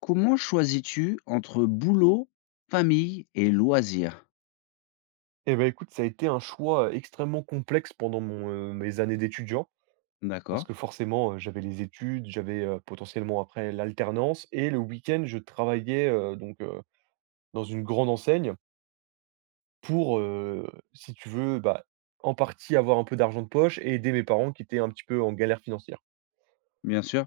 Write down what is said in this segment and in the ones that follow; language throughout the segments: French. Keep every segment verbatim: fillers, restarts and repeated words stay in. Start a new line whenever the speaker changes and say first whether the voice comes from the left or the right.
left: Comment choisis-tu entre boulot, famille et loisirs?
right: Eh ben écoute, ça a été un choix extrêmement complexe pendant mon, heu, mes années d'étudiant. Parce
left: D'accord,
right: que forcément, heu, j'avais les études, j'avais, heu, potentiellement après l'alternance et le week-end, je travaillais, heu, donc, heu, dans une grande enseigne pour, heu, si tu veux, bah, en partie avoir un peu d'argent de poche et aider mes parents qui étaient un petit peu en galère financière.
left: bien sûr.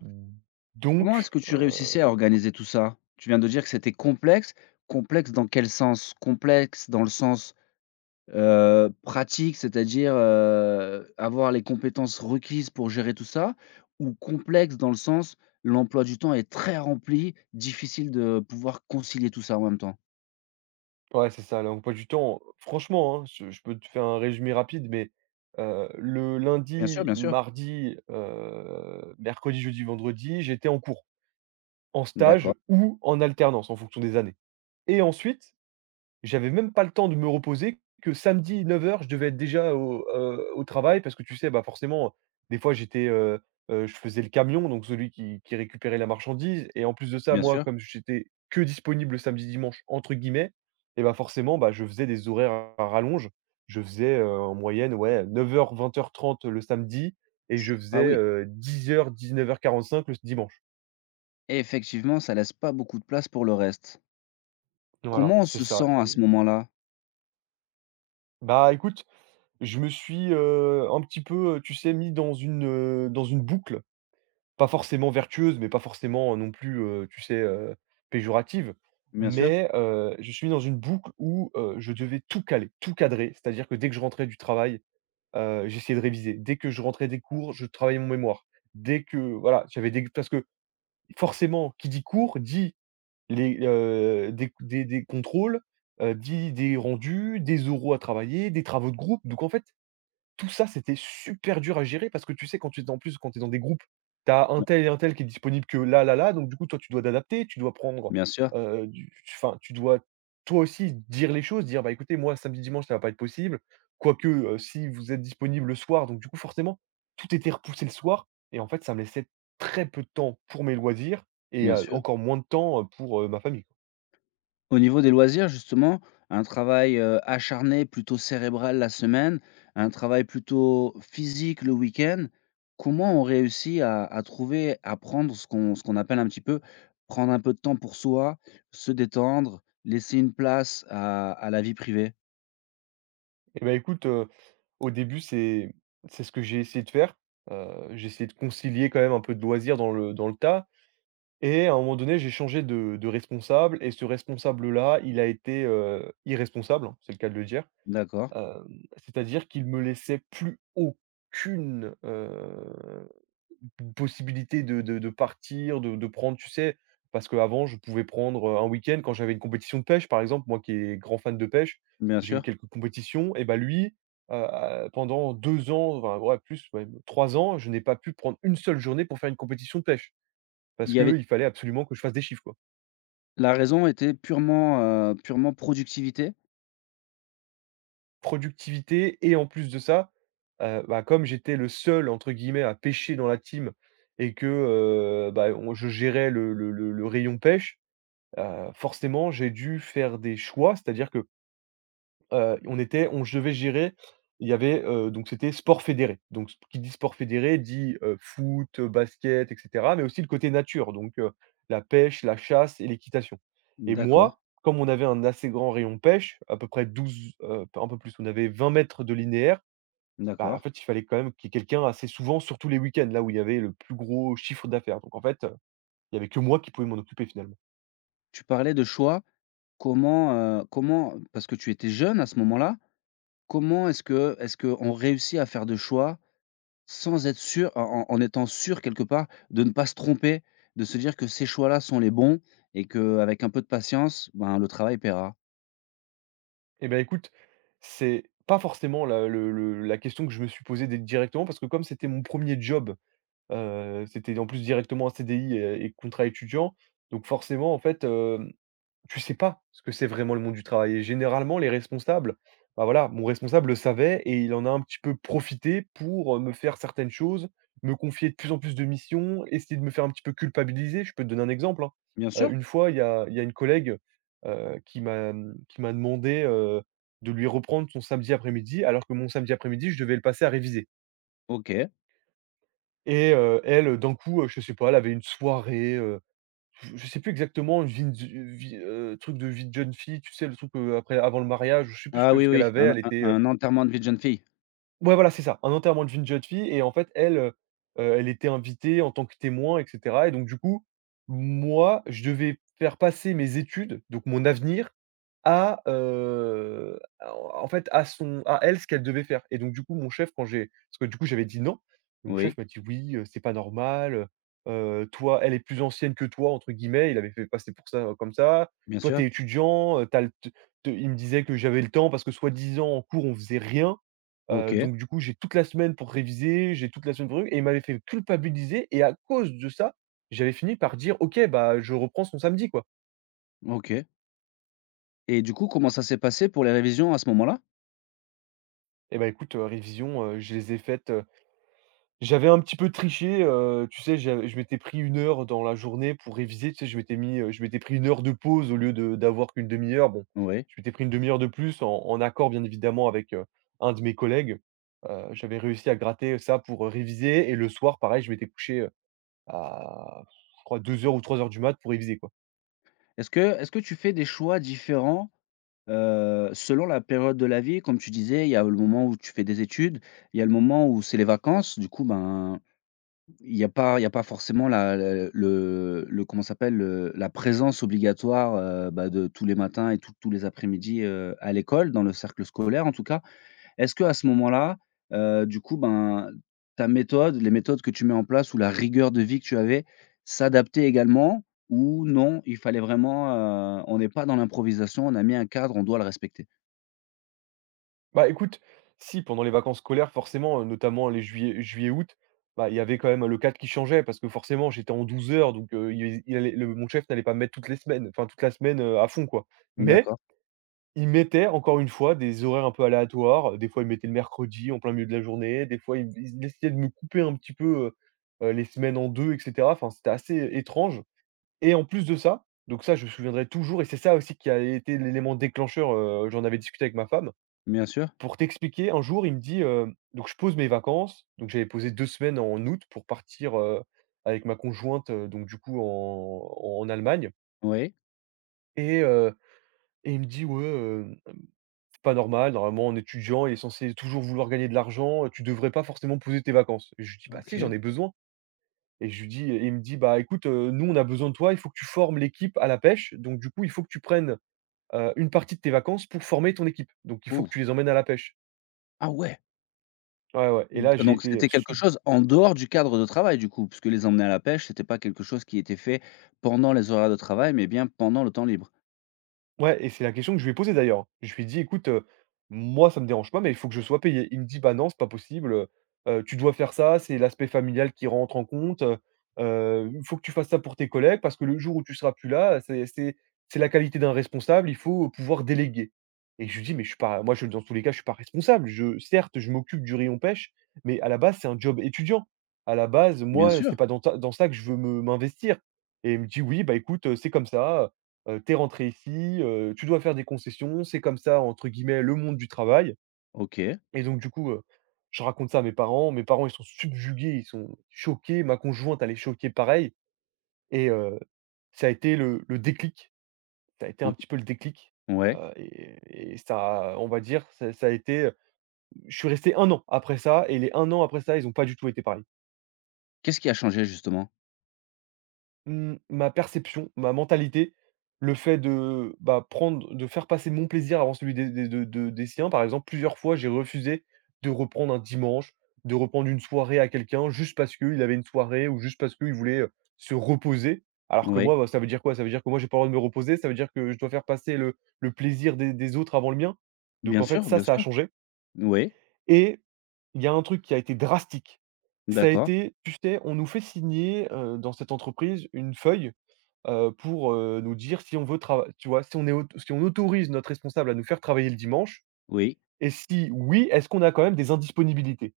left: Comment est-ce
right: Donc.
left: que tu réussissais à organiser tout ça? Tu viens de dire que c'était complexe. Complexe dans quel sens? Complexe dans le sens euh, pratique, c'est-à-dire euh, avoir les compétences requises pour gérer tout ça, ou complexe dans le sens l'emploi du temps est très rempli, difficile de pouvoir concilier tout ça en même temps.
right: Ouais, c'est ça, l'emploi du temps, franchement, hein, je je peux te faire un résumé rapide, mais heu, le
left: Bien sûr,
right: lundi,
left: bien sûr.
right: mardi, heu, mercredi, jeudi, vendredi, j'étais en cours, en stage
left: D'accord,
right: ou en alternance en fonction des années et ensuite j'avais même pas le temps de me reposer que samedi neuf heures je devais être déjà au, heu, au travail parce que tu sais, bah, forcément, des fois j'étais, heu heu, je faisais le camion, donc celui qui qui récupérait la marchandise et en plus de ça,
left: bien
right: moi,
left: sûr.
right: comme j'étais que «disponible» samedi, dimanche entre guillemets, et bah, forcément, bah, je faisais des horaires à rallonge. Je faisais, heu, en moyenne, ouais, neuf heures vingt heures trente le samedi et je
left: Ah
right: faisais
left: oui,
right: dix dix heures neuf heures quarante cinq le dimanche.
left: effectivement, ça laisse pas beaucoup de place pour le reste.
right: Voilà,
left: Comment on
right: c'est
left: se
right: ça.
left: sent à ce
right: Et
left: moment-là?
right: bah, écoute, je me suis, heu, un petit peu, tu sais, mis dans une, heu, dans une boucle, pas forcément vertueuse, mais pas forcément non plus, heu, tu sais, heu, péjorative.
left: Bien sûr,
right: Mais, heu, je suis dans une boucle où, heu, je devais tout caler, tout cadrer. C'est-à-dire que dès que je rentrais du travail, heu, j'essayais de réviser. Dès que je rentrais des cours, je travaillais mon mémoire. Dès que voilà, j'avais des, parce que forcément, qui dit cours dit les, heu, des des des contrôles, heu, dit des rendus, des oraux à travailler, des travaux de groupe. Donc en fait, tout ça, c'était super dur à gérer parce que tu sais, quand tu es en plus, quand tu es dans des groupes, tu as un
left: b
right: tel et un tel qui est disponible que là, là, là, donc du coup, toi, tu dois t'adapter, tu dois prendre,
left: bien sûr,
right: heu, du enfin, tu dois toi aussi dire les choses, dire: «Bah, écoutez, moi, samedi, dimanche, ça va pas être possible». Quoique, heu, si vous êtes disponible le soir, donc du coup, forcément, tout était repoussé le soir et en fait, ça me laissait très peu de temps pour mes loisirs et
left: bien
right: heu,
left: sûr.
right: encore moins de temps, heu, pour, heu, ma famille.
left: Au niveau des loisirs justement, un travail, heu, acharné plutôt cérébral la semaine, un travail plutôt physique le week-end, comment on réussit à à trouver à prendre ce qu'on ce qu'on appelle un petit peu prendre un peu de temps pour soi, se détendre, laisser une place à à la vie privée?
right: Et ben écoute, au début, c'est c'est ce que j'ai essayé de faire. Heu, j'ai essayé de concilier quand même un peu de loisirs dans le dans le tas et à un moment donné, j'ai changé de de responsable et ce responsable-là, il a été, heu, irresponsable, hein, c'est le cas de le dire.
left: D'accord,
right: Hem, c'est-à-dire qu'il me laissait plus aucune, euh, P possibilité de de de partir, de de prendre, tu sais? Parce qu'avant, je pouvais prendre, heu, un week-end quand j'avais une compétition de pêche, par exemple, moi qui est grand fan de pêche,
left: bien
right: j'ai
left: sûr.
right: eu quelques compétitions et bah, lui, heu, pendant deux ans, enfin, ouais, plus même, trois ans, je n'ai pas pu prendre une seule journée pour faire une compétition de pêche
left: Il
right: parce
left: y avait
right: qu'il fallait absolument que je fasse des chiffres, quoi.
left: la raison était purement, heu, purement productivité?
right: Productivité. Et en plus de ça, heu, bah, comme j'étais le seul entre guillemets «à pêcher» dans la team et que, heu, bah, on je gérais le le le le rayon pêche. Heu, forcément, j'ai dû faire des choix, c'est-à-dire que, heu, on était on je devais gérer, il y avait, heu, donc c'était sport fédéré. Donc s qui dit sport fédéré dit, heu, foot, heu, basket et cetera, mais aussi le côté nature, donc heu, la pêche, la chasse et l'équitation. Et
left: D'accord,
right: moi, comme on avait un assez grand rayon pêche, à peu près douze, heu, un peu plus, on avait vingt mètres de linéaire, bah, en
left: d'accord.
right: fait, il fallait quand même qu'il y ait quelqu'un assez souvent, surtout les week-ends, là où il y avait le plus gros chiffre d'affaires. Donc en fait, heu, il y avait que moi qui pouvais m'en occuper finalement.
left: Tu parlais de choix. Comment, heu, comment, parce que tu étais jeune à ce moment-là, comment est-ce que est-ce qu'on réussit à faire des choix sans être sûr en en en étant sûr quelque part de ne pas se tromper, de se dire que ces choix-là sont les bons et qu'avec un peu de patience, ben, le travail paiera?
right: Eh beh, écoute, c'est pas forcément la le le la question que je me suis posée dé directement parce que comme c'était mon premier job, heu, c'était en plus directement un C D I et et contrat étudiant, donc forcément en fait, tu sais pas ce que c'est vraiment le monde du travail et généralement les responsables, bah, voilà, mon responsable le savait et il en a un petit peu profité pour, heu, me faire certaines choses, me confier de plus en plus de missions, essayer de me faire un petit peu culpabiliser. Je peux te donner un exemple, hein.
left: Bien
right: Heu,
left: sûr,
right: une fois, il y a il y a une collègue, heu, qui m'a, mmh, qui m'a demandé, heu, de lui reprendre son samedi après-midi, alors que mon samedi après-midi, je devais le passer à réviser
left: OK.
right: et heu, elle, d'un coup, heu, je sais pas, elle avait une soirée, je je sais plus exactement, une vie de vie, heu, truc de vie de jeune fille, tu sais, le truc, heu, après avant le mariage, je sais plus ce
left: Ah
right: que
left: oui,
right: ce qu'elle
left: oui,
right: avait,
left: un
right: elle
left: un
right: était, heu
left: un enterrement de vie de jeune fille?
right: ouais, voilà, c'est ça, un enterrement de vie de jeune fille et en fait, elle, heu heu, elle était invitée en tant que témoin et cetera et donc du coup, moi, je devais faire passer mes études, donc mon avenir à, heu, en fait, à son, à elle, ce qu'elle devait faire et donc du coup, mon chef, quand j'ai, parce que du coup, j'avais dit: «Non», et mon
left: Oui,
right: chef m'a dit: «Oui, heu, c'est pas normal, heu toi, elle est plus ancienne que toi» entre guillemets, il avait fait passer pour ça, euh, comme ça.
left: bien
right: «Toi,
left: sûr.
right: t'es étudiant, heu, tu le t te» il me disait que j'avais le temps parce que soi-disant en cours, on faisait rien, heu,
left: OK.
right: donc du coup, j'ai toute la semaine pour réviser, j'ai toute la semaine pour truc, et il m'avait fait culpabiliser et à cause de ça, j'avais fini par dire: «OK, bah, je reprends son samedi, quoi».
left: OK, et du coup, comment ça s'est passé pour les révisions à ce moment-là?
right: Et bah, écoute, heu, révisions, heu, je les ai faites. J'avais un petit peu triché, heu, tu sais, j'av je m'étais pris une heure dans la journée pour réviser, tu sais, je m'étais mis, heu, je m'étais pris une heure de pause au lieu de d'avoir qu'une demi heure. Bon,
left: Oui.
right: je m'étais pris une demi heure de plus en en accord bien évidemment avec, heu, un de mes collègues. Heu, j'avais réussi à gratter ça pour, heu, réviser et le soir pareil, je m'étais couché, heu, à, je crois, deux heures ou trois heures du mat pour réviser, quoi.
left: Est-ce que est-ce que tu fais des choix différents? Heu, selon la période de la vie, comme tu disais, il y a le moment où tu fais des études, il y a le moment où c'est les vacances, du coup, ben, il y a pas il y a pas forcément la le le le comment ça s'appelle? Le la présence obligatoire, heu, bah, de tous les matins et tous tous les après-midi, heu, à l'école, dans le cercle scolaire en tout cas. Est-ce que à ce moment-là, heu, du coup, ben, ta méthode, les méthodes que tu mets en place ou la rigueur de vie que tu avais, s'adaptait également? Ou non, il fallait vraiment, heu, on n'est pas dans l'improvisation, on a mis un cadre, on doit le respecter?
right: Bah, écoute, si pendant les vacances scolaires, forcément, heu, notamment les juillet juillet-août, bah, il y avait quand même le cadre qui changeait parce que forcément j'étais en douze heures, donc heu, il il allait le mon chef n'allait pas me mettre toutes les semaines, enfin toute la semaine, heu, à fond quoi. Mais
left: D'accord,
right: il mettait encore une fois des horaires un peu aléatoires, des fois il mettait le mercredi en plein milieu de la journée, des fois il me il essayait de me couper un petit peu, heu heu, les semaines en deux, et cetera. Enfin, c'était assez étrange et en plus de ça, donc ça je me souviendrai toujours et c'est ça aussi qui a été l'élément déclencheur, heu, j'en avais discuté avec ma femme.
left: bien sûr.
right: Pour t'expliquer, un jour, il me dit, heu donc je pose mes vacances, donc j'avais posé deux semaines en août pour partir, heu, avec ma conjointe, heu, donc du coup en en Allemagne
left: Oui,
right: et heu et il me dit: «Ouais, heu, c'est pas normal, normalement en étudiant il est censé toujours vouloir gagner de l'argent, tu devrais pas forcément poser tes vacances». Et je lui dis: «Bah si, j'en
left: OK.
right: ai besoin». Et je lui dis, et il me dit: «Bah écoute, heu, nous on a besoin de toi, il faut que tu formes l'équipe à la pêche, donc du coup il faut que tu prennes, heu, une partie de tes vacances pour former ton équipe, donc il faut que
left: Oh.
right: tu les emmènes à la pêche».
left: Ah ouais!
right: Ouais, ouais, et
left: D
right: là j'ai
left: donc
right: été,
left: c'était quelque
right: sub
left: chose en dehors du cadre de travail du coup? Puisque les emmener à la pêche, c'était pas quelque chose qui était fait pendant les horaires de travail, mais bien pendant le temps libre?
right: ouais, et c'est la question que je lui ai posée d'ailleurs. Je lui ai dit: «Écoute, heu, moi ça me dérange pas mais il faut que je sois payé». Il me dit: «Bah non, c'est pas possible, heu heu, tu dois faire ça, c'est l'aspect familial qui rentre en compte, heu heu, il faut que tu fasses ça pour tes collègues parce que le jour où tu seras plus là, c'est c'est c'est la qualité d'un responsable, il faut pouvoir déléguer». Et je lui dis: «Mais je suis pas moi je dans tous les cas, je suis pas responsable. Je certes, je m'occupe du rayon pêche, mais à la base, c'est un job étudiant. À la base,
left: Bien
right: moi,
left: sûr!
right: c'est pas dans ta dans ça que je veux me m'investir». Et il me dit: «Oui, bah écoute, heu, c'est comme ça, heu, tu rentré ici, heu, tu dois faire des concessions, c'est comme ça entre guillemets «le monde du travail»
left: OK.
right: et donc du coup, heu, je raconte ça à mes parents, mes parents ils sont subjugués, ils sont choqués, ma conjointe elle est choquée pareil et heu, ça a été le le déclic, ça a été un
left: O
right: petit peu le déclic,
left: ouais.
right: heu et et ça, on va dire, ça ça a été, je suis resté un an après ça et les un an après ça, ils ont pas du tout été pareils.
left: Qu'est-ce qui a changé justement?
right: Mmh, ma perception, ma mentalité, le fait de, bah, prendre de faire passer mon plaisir avant celui des des de de des siens. Par exemple, plusieurs fois, j'ai refusé de reprendre un dimanche, de reprendre une soirée à quelqu'un juste parce qu'il avait une soirée ou juste parce qu'il voulait, heu, se reposer. Alors que
left: Oui.
right: moi, bah, ça veut dire quoi? Ça veut dire que moi, j'ai pas le droit de me reposer, ça veut dire que je dois faire passer le le plaisir des des autres avant le mien. Donc
left: Bien
right: en fait,
left: sûr,
right: ça,
left: bien
right: ça a
left: sûr.
right: changé
left: Oui.
right: et il y a un truc qui a été drastique. Ça a
left: D'accord.
right: été, tu sais, on nous fait signer, heu, dans cette entreprise, une feuille heu, pour, heu, nous dire si on veut trava tu vois? Si on est aut si on autorise notre responsable à nous faire travailler le dimanche
left: Oui.
right: et si oui, est-ce qu'on a quand même des indisponibilités?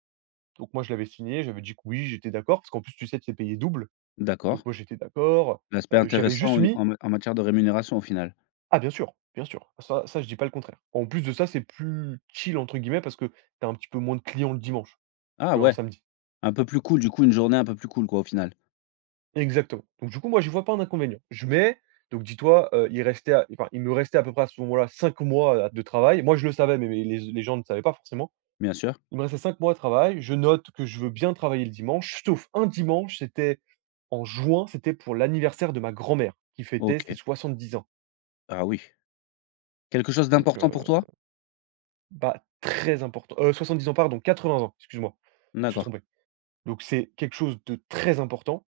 right: Donc moi, je l'avais signé, j'avais dit que oui, j'étais d'accord parce qu'en plus, tu sais, tu es payé double.
left: D'accord.
right: Donc moi, j'étais d'accord,
left: L'aspect
right: heu, j'avais juste
left: intéressant en
right: mis:
left: en ma en matière de rémunération au final?
right: «Ah bien sûr, bien sûr». Ça ça, je dis pas le contraire. En plus de ça, c'est plus «chill» entre guillemets parce que tu as un petit peu moins de clients le dimanche
left: Ah
right: qu'un
left: ouais!
right: samedi.
left: Un peu plus cool du coup, une journée un peu plus cool quoi au final?
right: Exactement. Donc du coup, moi, je vois pas un inconvénient. Je mets Donc dis-toi, heu, il restait à enfin, il me restait à peu près à ce moment-là cinq mois, de travail. Moi, je le savais, mais mais les les gens ne savaient pas forcément.
left: Bien sûr.
right: Il me restait cinq mois de travail. Je note que je veux bien travailler le dimanche, sauf un dimanche, c'était en juin, c'était pour l'anniversaire de ma grand-mère qui fêtait ses
left: OK.
right: soixante-dix ans.
left: Ah oui. Quelque chose
right: Donc
left: d'important pour
right: heu,
left: toi?
right: bah, très important, heu, soixante-dix ans pardon, quatre-vingts ans, excuse-moi, je me suis
left: D'accord.
right: trompé. Donc c'est quelque chose de très important.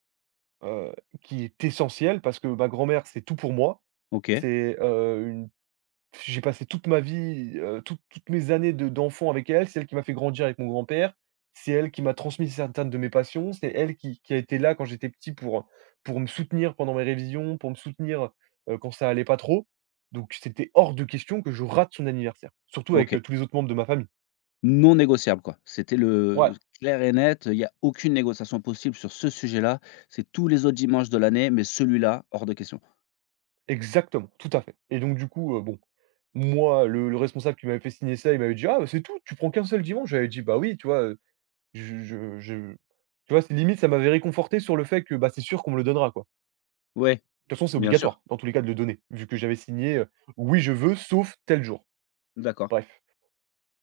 right: Heu, qui est essentiel parce que ma grand-mère, c'est tout pour moi.
left: OK,
right: C'est, heu, une J'ai passé toute ma vie, heu, toutes toutes mes années de d'enfant avec elle. C'est elle qui m'a fait grandir avec mon grand-père. C'est elle qui m'a transmis certaines de mes passions. C'est elle qui qui a été là quand j'étais petit pour, pour me soutenir pendant mes révisions, pour me soutenir, heu, quand ça allait pas trop. Donc c'était hors de question que je rate son anniversaire, surtout avec, heu,
left: OK.
right: tous les autres membres de ma famille.
left: Non négociable, quoi. C'était le
right: Ouais.
left: clair et net, il y a aucune négociation possible sur ce sujet-là. C'est tous les autres dimanches de l'année, mais celui-là, hors de question.
right: Exactement, tout à fait et donc du coup, heu, bon, moi, le le responsable qui m'avait fait signer ça, il m'avait dit: «Ah, bah, c'est tout, tu prends qu'un seul dimanche». J'avais dit: «Bah, oui», tu vois, heu, je je je tu vois, c'est limite ça m'avait réconforté sur le fait que, bah, c'est sûr qu'on me le donnera, quoi.
left: Ouais,
right: De toute façon, c'est
left: bien sûr.
right: obligatoire dans tous les cas de le donner, vu que j'avais signé, heu: «Oui, je veux, sauf tel jour».
left: D'accord,
right: Bref.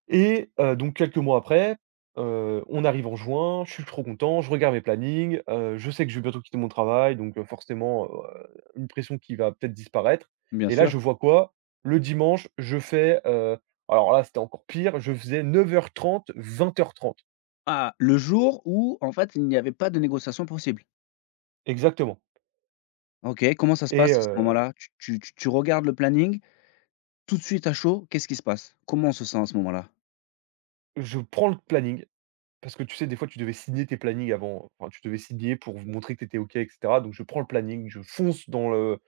right: Et heu, donc quelques mois après, heu, on arrive en juin, je suis trop content, je regarde mes plannings, heu, je sais que je vais bientôt quitter mon travail, donc heu, forcément, heu, une pression qui va peut-être disparaître.
left: bien
right: Et là,
left: sûr.
right: je vois quoi? Le dimanche, je fais, heu, alors là, c'était encore pire, je faisais neuf heures trente-vingt heures trente
left: Ah, le jour où, en fait, il n'y avait pas de négociation possible.
right: exactement.
left: OK, comment ça se
right: Et
left: passe à ce
right: heu,
left: moment-là? Tu tu tu tu regardes le planning, tout de suite à chaud, qu'est-ce qui se passe? Comment on se sent à ce moment-là?
right: je prends le planning parce que tu sais, des fois, tu devais signer tes plannings avant, enfin, tu devais signer pour montrer que tu étais OK et cetera. Donc je prends le planning, je fonce dans le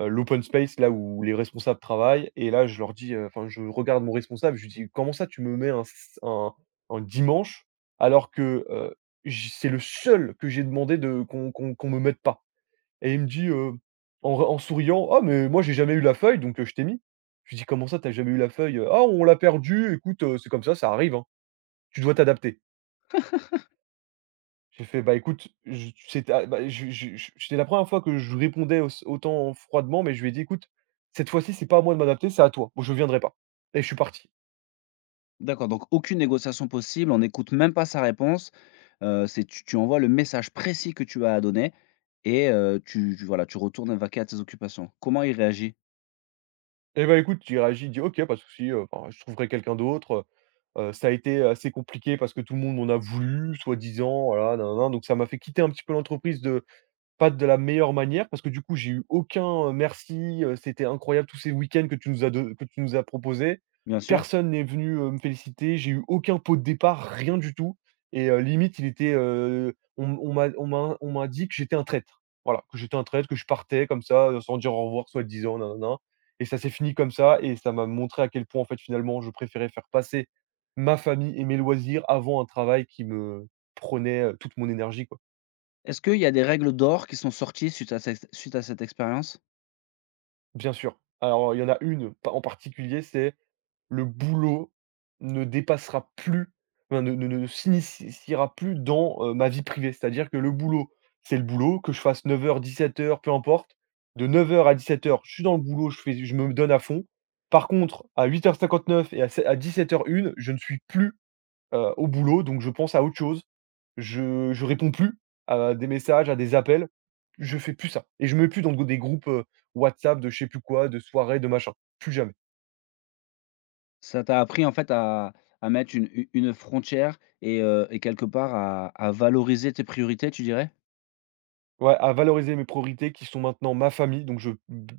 right: heu, l'open space là où les responsables travaillent et là je leur dis, heu, enfin je regarde mon responsable, je lui dis: «Comment ça tu me mets un s un un dimanche alors que, heu, j c'est le seul que j'ai demandé de qu'on qu'on qu'on me mette pas?» et il me dit, heu, en en souriant: «Ah mais moi j'ai jamais eu la feuille donc heu, je t'ai mis». Je lui dis: «Comment ça t'as jamais eu la feuille?» «Ah on l'a perdue, écoute, heu, c'est comme ça, ça arrive, hein, tu dois t'adapter». J'ai fait: «Bah, écoute, je c'était à bah, je je je c'était la première fois que je répondais auss autant froidement, mais je lui ai dit: «Écoute, cette fois-ci, c'est pas à moi de m'adapter, c'est à toi. Moi, je viendrai pas» et je suis parti.
left: D'accord, donc aucune négociation possible, on n'écoute même pas sa réponse. Heu, c'est tu tu envoies le message précis que tu as à donner et heu, tu tu voilà, tu retournes vaquer à tes occupations. Comment il réagit?
right: Et bah, écoute, j'ai réagi il dit: «OK, pas de souci, heu, enfin, je trouverai quelqu'un d'autre, heu, ça a été assez compliqué parce que tout le monde en a voulu, soi-disant, voilà, nin nin nin». Donc ça m'a fait quitter un petit peu l'entreprise de Pas de la meilleure manière parce que du coup j'ai eu aucun, heu, merci, heu, c'était incroyable tous ces week-ends que tu nous as don que tu nous as proposés.
left: Bien sûr.
right: Personne n'est venu, heu, me féliciter, j'ai eu aucun pot de départ, rien du tout et heu, limite il était, heu, on on m'a on m'a on m'a dit que j'étais un traître. Voilà, que j'étais un traître, que je partais comme ça, heu, sans dire au revoir soit disant nin et ça s'est fini comme ça et ça m'a montré à quel point en fait finalement je préférais faire passer ma famille et mes loisirs avant un travail qui me prenait, heu, toute mon énergie. Quoi
left: Est-ce qu'il y a des règles d'or qui sont sorties suite à cette suite à cette expérience?
right: Bien sûr. Alors, il y en a une pa en particulier, c'est le boulot ne dépassera plus, enfin, ne ne ne s'initiera plus dans, heu, ma vie privée. C'est-à-dire que le boulot, c'est le boulot, que je fasse neuf heures-dix-sept heures, peu importe. De neuf heures à dix-sept heures, je suis dans le boulot, je fais je me donne à fond. Par contre, à huit heures cinquante-neuf et à se à dix-sept heures une, je ne suis plus, heu, au boulot, donc je pense à autre chose. Je je réponds plus à des messages, à des appels. Je fais plus ça et je me mets plus dans des groupes, heu, WhatsApp de je sais plus quoi, de soirée, de machin. Plus jamais.
left: Ça t'a appris en fait à à mettre une u une frontière et heu et quelque part à à valoriser tes priorités, tu dirais?
right: Ouais, à valoriser mes priorités qui sont maintenant ma famille, donc je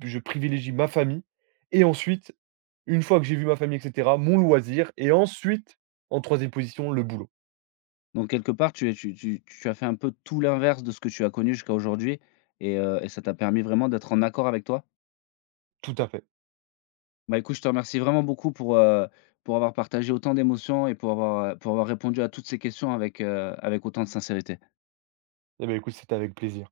right: je privilégie ma famille et ensuite, une fois que j'ai vu ma famille et cetera, mon loisir et ensuite, en troisième position, le boulot.
left: Donc quelque part, tu es tu tu tu as fait un peu tout l'inverse de ce que tu as connu jusqu'à aujourd'hui et heu et ça t'a permis vraiment d'être en accord avec toi?
right: Tout à fait.
left: Bah, écoute, je te remercie vraiment beaucoup pour, heu, pour avoir partagé autant d'émotions et pour avoir, heu, pour avoir répondu à toutes ces questions avec, heu, avec autant de sincérité.
right: Et bah, écoute, c'était avec plaisir.